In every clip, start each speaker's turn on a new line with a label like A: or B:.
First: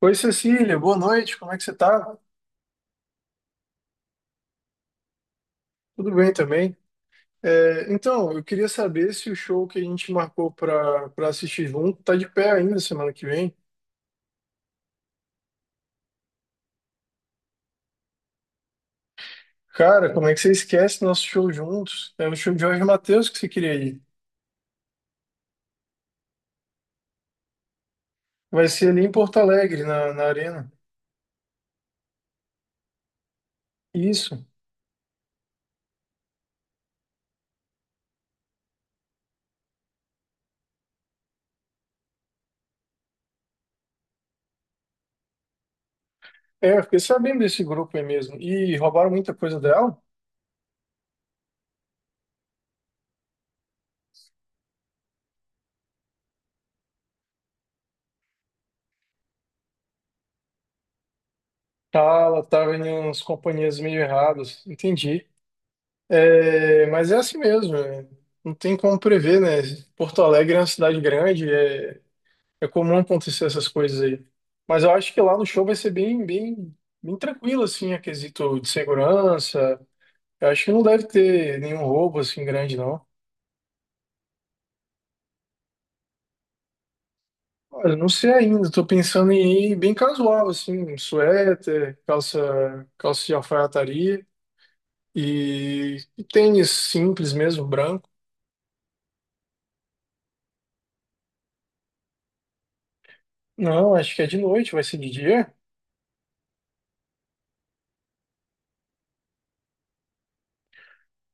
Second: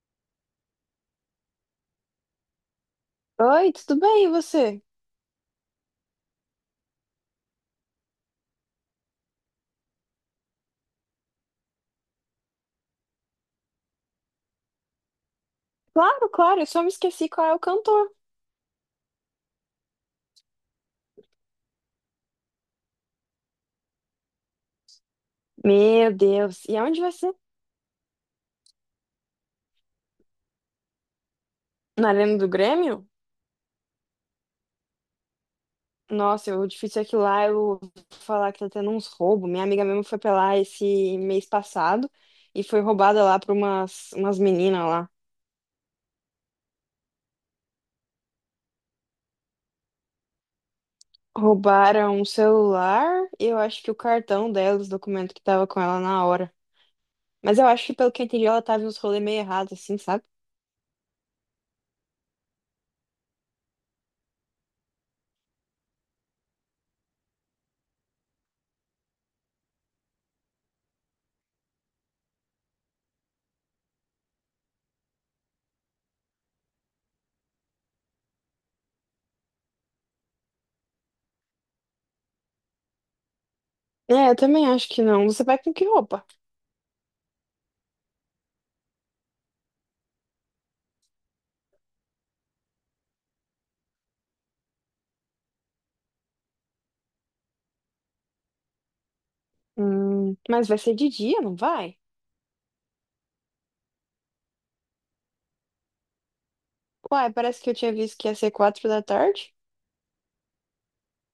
A: Oi, Cecília, boa noite, como é que você tá?
B: Oi, tudo bem? E você?
A: Tudo bem também? Eu queria saber se o show que a gente marcou para assistir junto tá de pé ainda semana que vem.
B: Claro, claro, eu só me esqueci qual é o cantor.
A: Cara, como é que você esquece nosso show juntos? É o show de Jorge Mateus que você queria ir.
B: Meu Deus, e aonde vai ser?
A: Vai ser ali em Porto Alegre, na Arena.
B: Na Arena do Grêmio?
A: Isso.
B: Nossa, o difícil é que lá eu vou falar que tá tendo uns roubos. Minha amiga mesmo foi pra lá esse mês passado e foi roubada lá por umas meninas lá.
A: É, eu fiquei sabendo desse grupo aí mesmo. E roubaram muita coisa dela?
B: Roubaram um celular e eu acho que o cartão dela, os documentos que tava com ela na hora. Mas eu acho que, pelo que eu entendi, ela tava em uns rolês meio errados, assim, sabe?
A: Tá, ela tava em umas companhias meio erradas. Entendi. É, mas é assim mesmo, é, não tem como prever, né? Porto Alegre é uma cidade grande, é, é comum acontecer essas coisas aí. Mas eu acho que lá no show vai ser bem tranquilo, assim, a quesito de segurança. Eu acho que não deve ter nenhum roubo, assim, grande, não.
B: É, eu também acho que não. Você vai com que roupa?
A: Olha, não sei ainda, tô pensando em ir bem casual, assim, um suéter, calça de alfaiataria e tênis simples mesmo, branco.
B: Mas vai ser de dia, não vai?
A: Não, acho que é de noite, vai ser de dia.
B: Uai, parece que eu tinha visto que ia ser 4 da tarde.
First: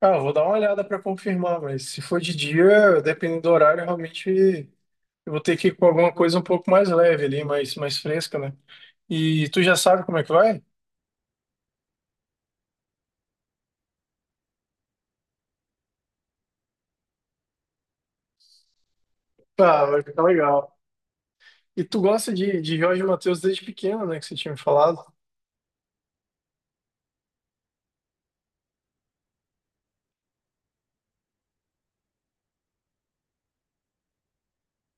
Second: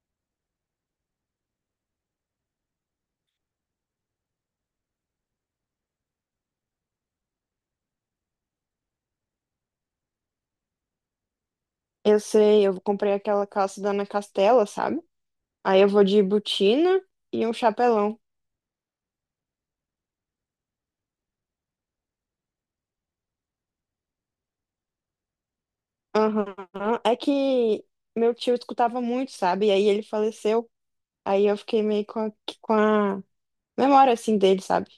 A: Ah, eu vou dar uma olhada para confirmar, mas se for de dia, dependendo do horário, realmente eu vou ter que ir com alguma coisa um pouco mais leve ali, mais fresca, né? E tu já sabe como é que vai?
B: Eu sei, eu comprei aquela calça da Ana Castela, sabe? Aí eu vou de botina e um chapelão.
A: Ah, vai ficar legal. E tu gosta de Jorge Mateus desde pequeno, né? Que você tinha me falado.
B: Aham. É que meu tio escutava muito, sabe? E aí ele faleceu. Aí eu fiquei meio com a memória, assim, dele, sabe?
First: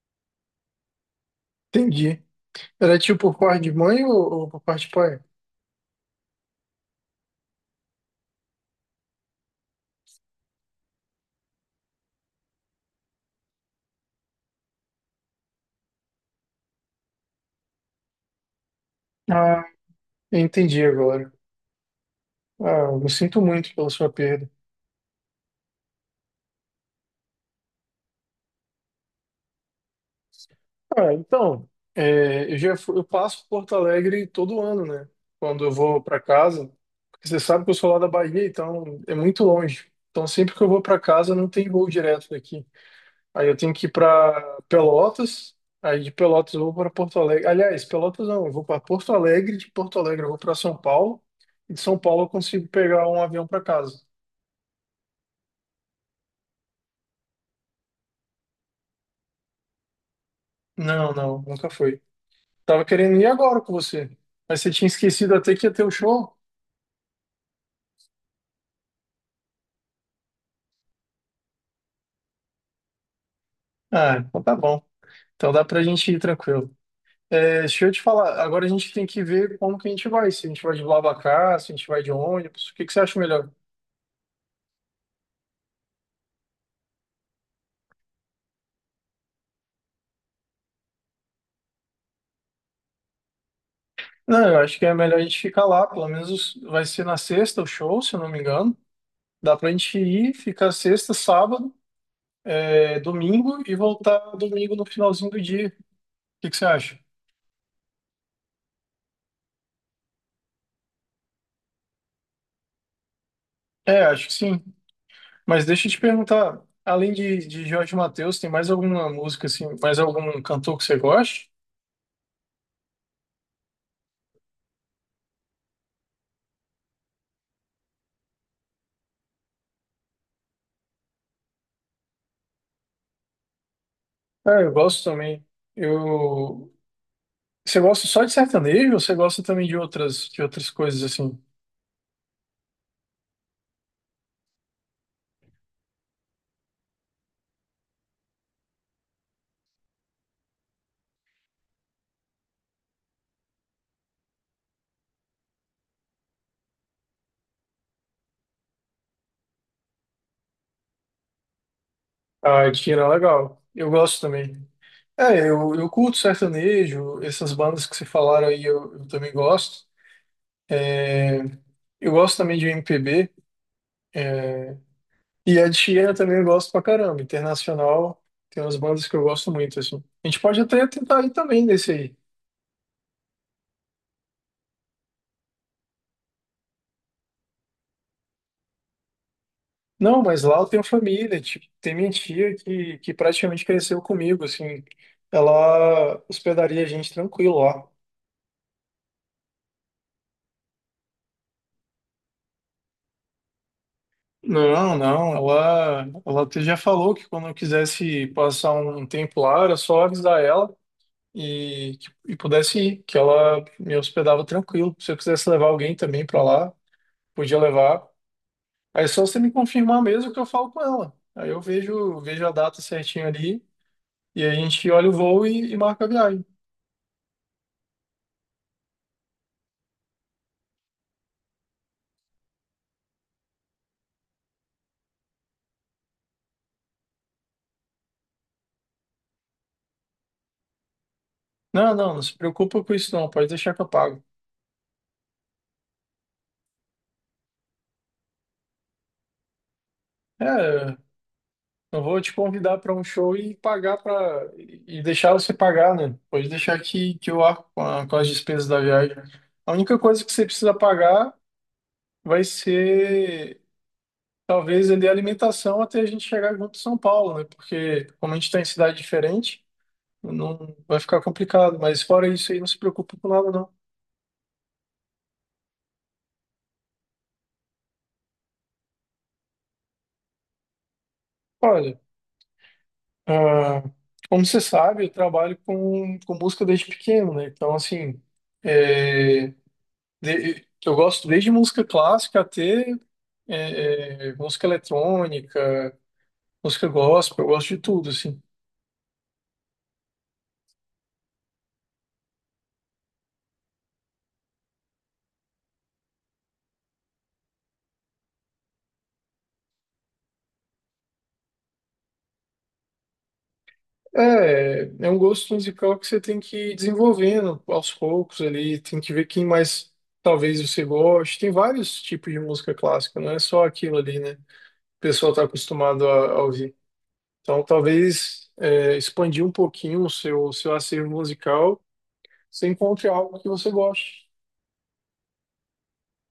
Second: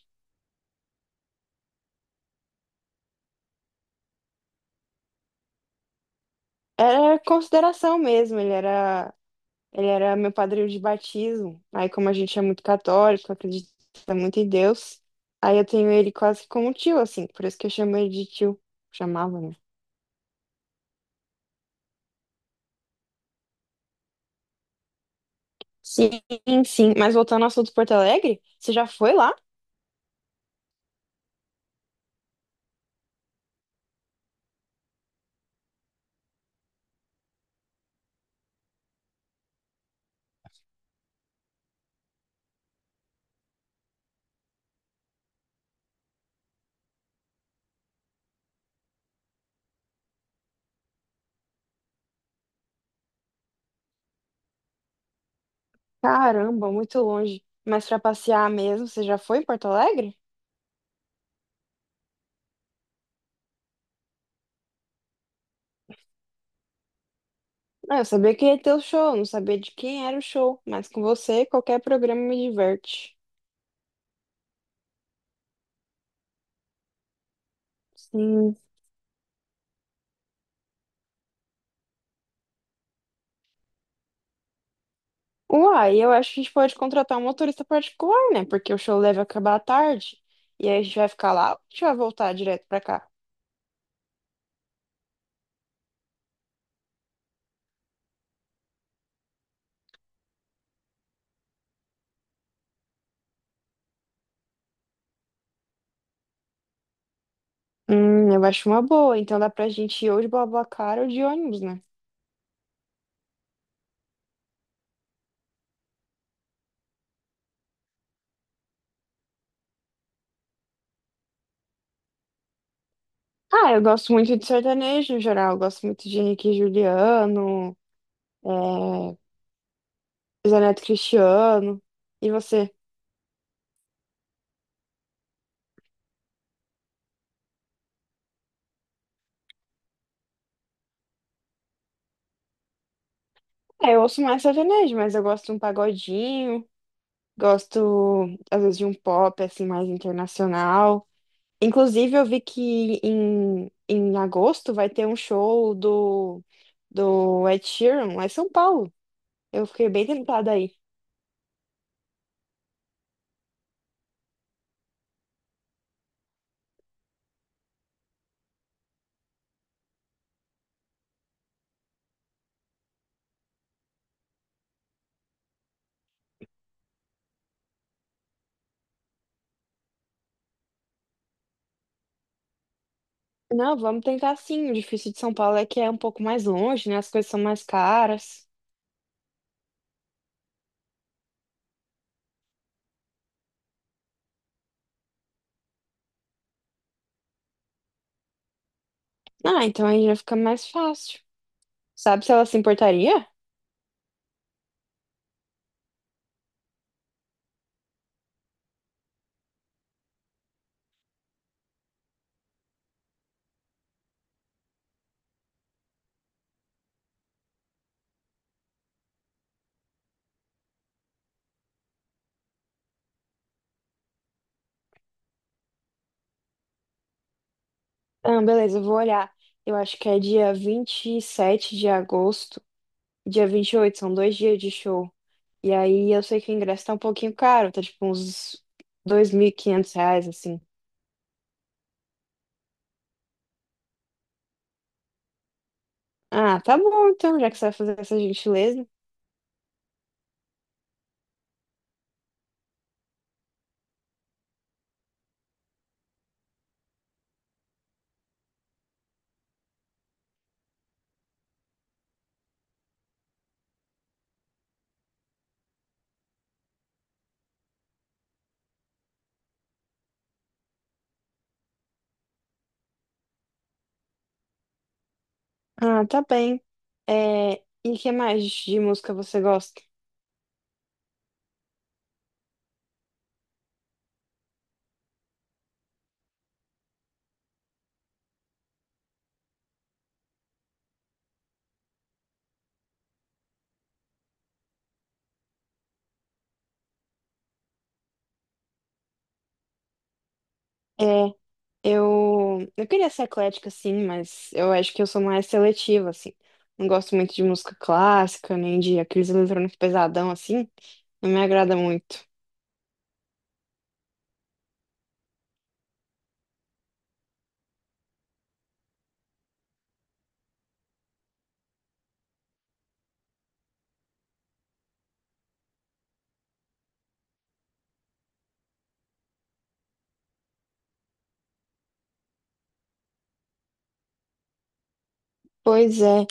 A: Entendi. Era tio por parte de mãe ou por parte de pai?
B: Era consideração mesmo. Ele era meu padrinho de batismo. Aí como a gente é muito católico, acredita muito em Deus, aí eu tenho ele quase como tio, assim. Por isso que eu chamo ele de tio. Chamava, né?
A: Ah, eu entendi agora. Ah, eu sinto muito pela sua perda.
B: Sim, sim. Mas voltando ao assunto de Porto Alegre, você já foi lá?
A: Ah, então, é, eu passo por Porto Alegre todo ano, né? Quando eu vou para casa, porque você sabe que eu sou lá da Bahia, então é muito longe. Então sempre que eu vou para casa não tem voo direto daqui. Aí eu tenho que ir para Pelotas, aí de Pelotas eu vou para Porto Alegre. Aliás, Pelotas não, eu vou para Porto Alegre, de Porto Alegre eu vou para São Paulo, e de São Paulo eu consigo pegar um avião para casa.
B: Caramba, muito longe. Mas pra passear mesmo, você já foi em Porto Alegre?
A: Não, não, nunca foi. Tava querendo ir agora com você, mas você tinha esquecido até que ia ter o show.
B: Ah, eu sabia que ia ter o show, não sabia de quem era o show. Mas com você, qualquer programa me diverte.
A: Ah, então tá bom. Então dá pra gente ir tranquilo. É, deixa eu te falar,
B: Sim.
A: agora a gente tem que ver como que a gente vai, se a gente vai de BlaBlaCar, se a gente vai de ônibus, o que que você acha melhor?
B: Uai, eu acho que a gente pode contratar um motorista particular, né? Porque o show deve acabar à tarde. E aí a gente vai ficar lá ou a gente vai voltar direto pra cá?
A: Não, eu acho que é melhor a gente ficar lá, pelo menos vai ser na sexta o show, se eu não me engano. Dá pra gente ir, ficar sexta, sábado, é, domingo e voltar domingo no finalzinho do dia. O que que você acha?
B: Eu acho uma boa. Então dá pra gente ir ou de BlaBlaCar ou de ônibus, né?
A: É, acho que sim. Mas deixa eu te perguntar, além de Jorge Mateus, tem mais alguma música assim, mais algum cantor que você goste?
B: Ah, eu gosto muito de sertanejo em geral. Eu gosto muito de Henrique e Juliano, é, Zé Neto e Cristiano. E você?
A: Ah, eu gosto também. Eu Você gosta só de sertanejo ou você gosta também de outras coisas assim?
B: É, eu ouço mais sertanejo, mas eu gosto de um pagodinho, gosto às vezes de um pop assim mais internacional. Inclusive, eu vi que em agosto vai ter um show do Ed Sheeran lá em São Paulo. Eu fiquei bem tentada aí.
A: Ah, Tira, legal. Eu gosto também. É, eu curto sertanejo, essas bandas que você falaram aí eu também gosto. É, eu gosto também de MPB. É, e a Tira também eu gosto pra caramba. Internacional, tem umas bandas que eu gosto muito, assim. A gente pode até tentar ir também nesse aí.
B: Não, vamos tentar sim. O difícil de São Paulo é que é um pouco mais longe, né? As coisas são mais caras.
A: Não, mas lá eu tenho família, tipo, tem minha tia que praticamente cresceu comigo, assim. Ela hospedaria a gente tranquilo lá.
B: Ah, então aí já fica mais fácil. Sabe se ela se importaria?
A: Não, não, ela até já falou que quando eu quisesse passar um tempo lá, era só avisar ela e pudesse ir, que ela me hospedava tranquilo. Se eu quisesse levar alguém também para lá, podia levar. Aí é só você me confirmar mesmo que eu falo com ela. Aí eu vejo a data certinho ali e a gente olha o voo e marca a viagem.
B: Ah, beleza, eu vou olhar. Eu acho que é dia 27 de agosto, dia 28. São dois dias de show. E aí eu sei que o ingresso tá um pouquinho caro, tá tipo uns R$ 2.500, assim.
A: Não, não, não se preocupa com isso não, pode deixar que eu pago.
B: Ah, tá bom então, já que você vai fazer essa gentileza.
A: É, não vou te convidar para um show e pagar para e deixar você pagar, né? Pode deixar que eu arco com, com as despesas da viagem. A única coisa que você precisa pagar vai ser talvez ali a alimentação até a gente chegar junto em São Paulo, né? Porque como a gente está em cidade diferente, não vai ficar complicado, mas fora isso aí não se preocupa com nada não.
B: Ah, tá bem. É, e que mais de música você gosta?
A: Olha, ah, como você sabe, eu trabalho com música desde pequeno, né? Então, assim, é, eu gosto desde música clássica até música eletrônica, música gospel, eu gosto de tudo, assim.
B: É, eu queria ser eclética, sim, mas eu acho que eu sou mais seletiva, assim. Não gosto muito de música clássica, nem de aqueles eletrônicos pesadão, assim. Não me agrada muito.
A: É, é um gosto musical que você tem que ir desenvolvendo aos poucos ali, tem que ver quem mais talvez você goste. Tem vários tipos de música clássica, não é só aquilo ali, né? O pessoal está acostumado a ouvir. Então, talvez é, expandir um pouquinho o seu acervo musical, você encontre algo que você goste.
B: Pois é.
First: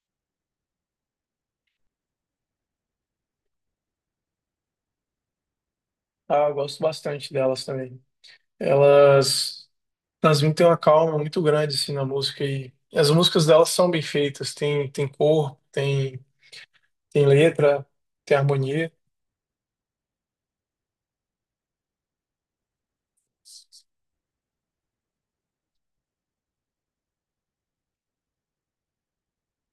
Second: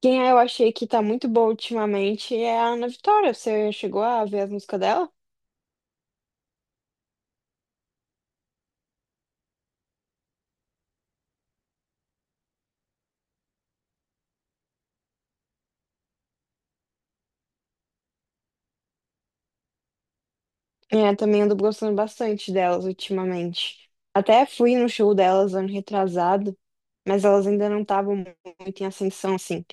B: Quem é, eu achei que tá muito boa ultimamente é a Ana Vitória. Você chegou a ver as músicas dela?
A: Ah, eu gosto bastante delas também. Elas transmitem uma calma muito grande assim, na música e as músicas delas são bem feitas, tem, tem corpo, tem, tem letra, tem harmonia.
B: É, também ando gostando bastante delas ultimamente. Até fui no show delas ano retrasado, mas elas ainda não estavam muito em ascensão, assim.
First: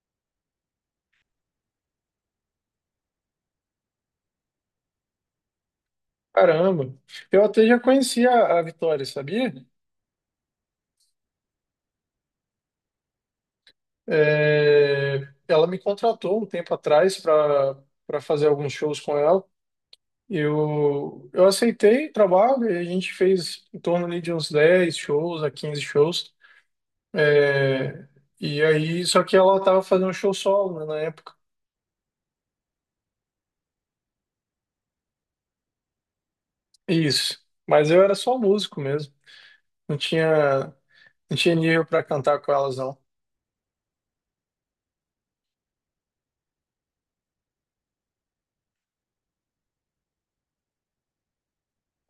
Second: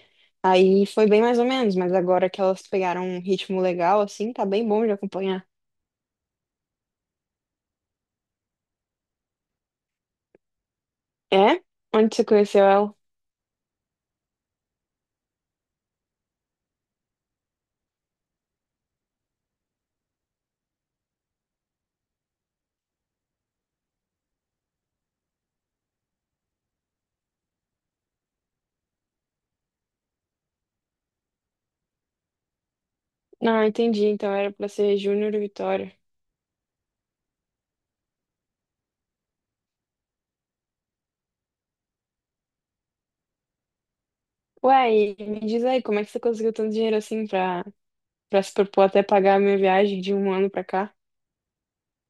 B: Aí foi bem mais ou menos, mas agora que elas pegaram um ritmo legal, assim, tá bem bom de acompanhar.
A: Caramba! Eu até já conhecia a Vitória, sabia?
B: É? Onde você conheceu ela?
A: É, ela me contratou um tempo atrás para fazer alguns shows com ela. Eu aceitei o trabalho e a gente fez em torno ali de uns 10 shows a 15 shows. É, e aí, só que ela tava fazendo um show solo, né, na época.
B: Não, entendi. Então era pra ser Júnior e Vitória.
A: Isso. Mas eu era só músico mesmo. Não tinha, não tinha nível para cantar com elas, não.
B: Ué, e me diz aí, como é que você conseguiu tanto dinheiro assim pra, pra se propor até pagar a minha viagem de um ano pra cá?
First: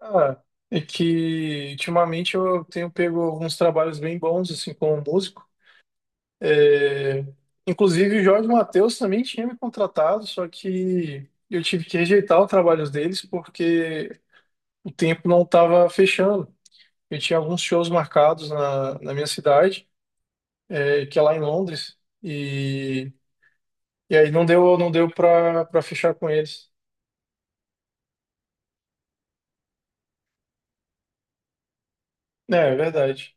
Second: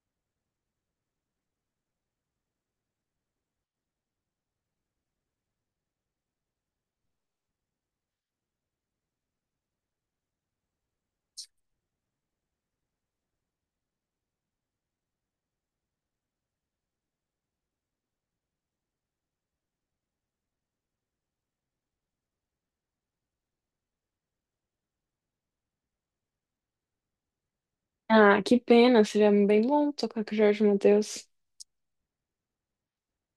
A: Ah, é que ultimamente eu tenho pego alguns trabalhos bem bons, assim, como músico. É, inclusive, o Jorge Mateus também tinha me contratado, só que eu tive que rejeitar os trabalhos deles porque o tempo não estava fechando. Eu tinha alguns shows marcados na minha cidade, é, que é lá em Londres, e aí não deu, não deu para fechar com eles.
B: Ah, que pena, seria bem bom tocar com o Jorge Mateus.
A: É, é verdade.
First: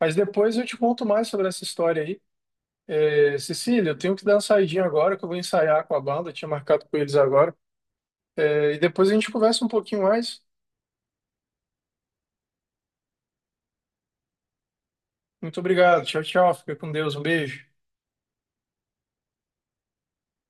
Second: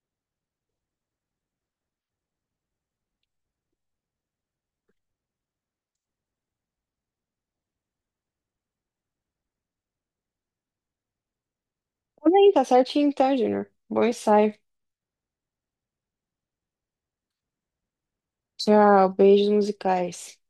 A: Mas depois eu te conto mais sobre essa história aí. É, Cecília, eu tenho que dar uma saidinha agora, que eu vou ensaiar com a banda, eu tinha marcado com eles agora. É, e depois a gente conversa um pouquinho mais.
B: Tudo bem, tá certinho então, Júnior. Bom ensaio.
A: Muito obrigado. Tchau, tchau. Fica com Deus. Um beijo.
B: Tchau, beijos musicais.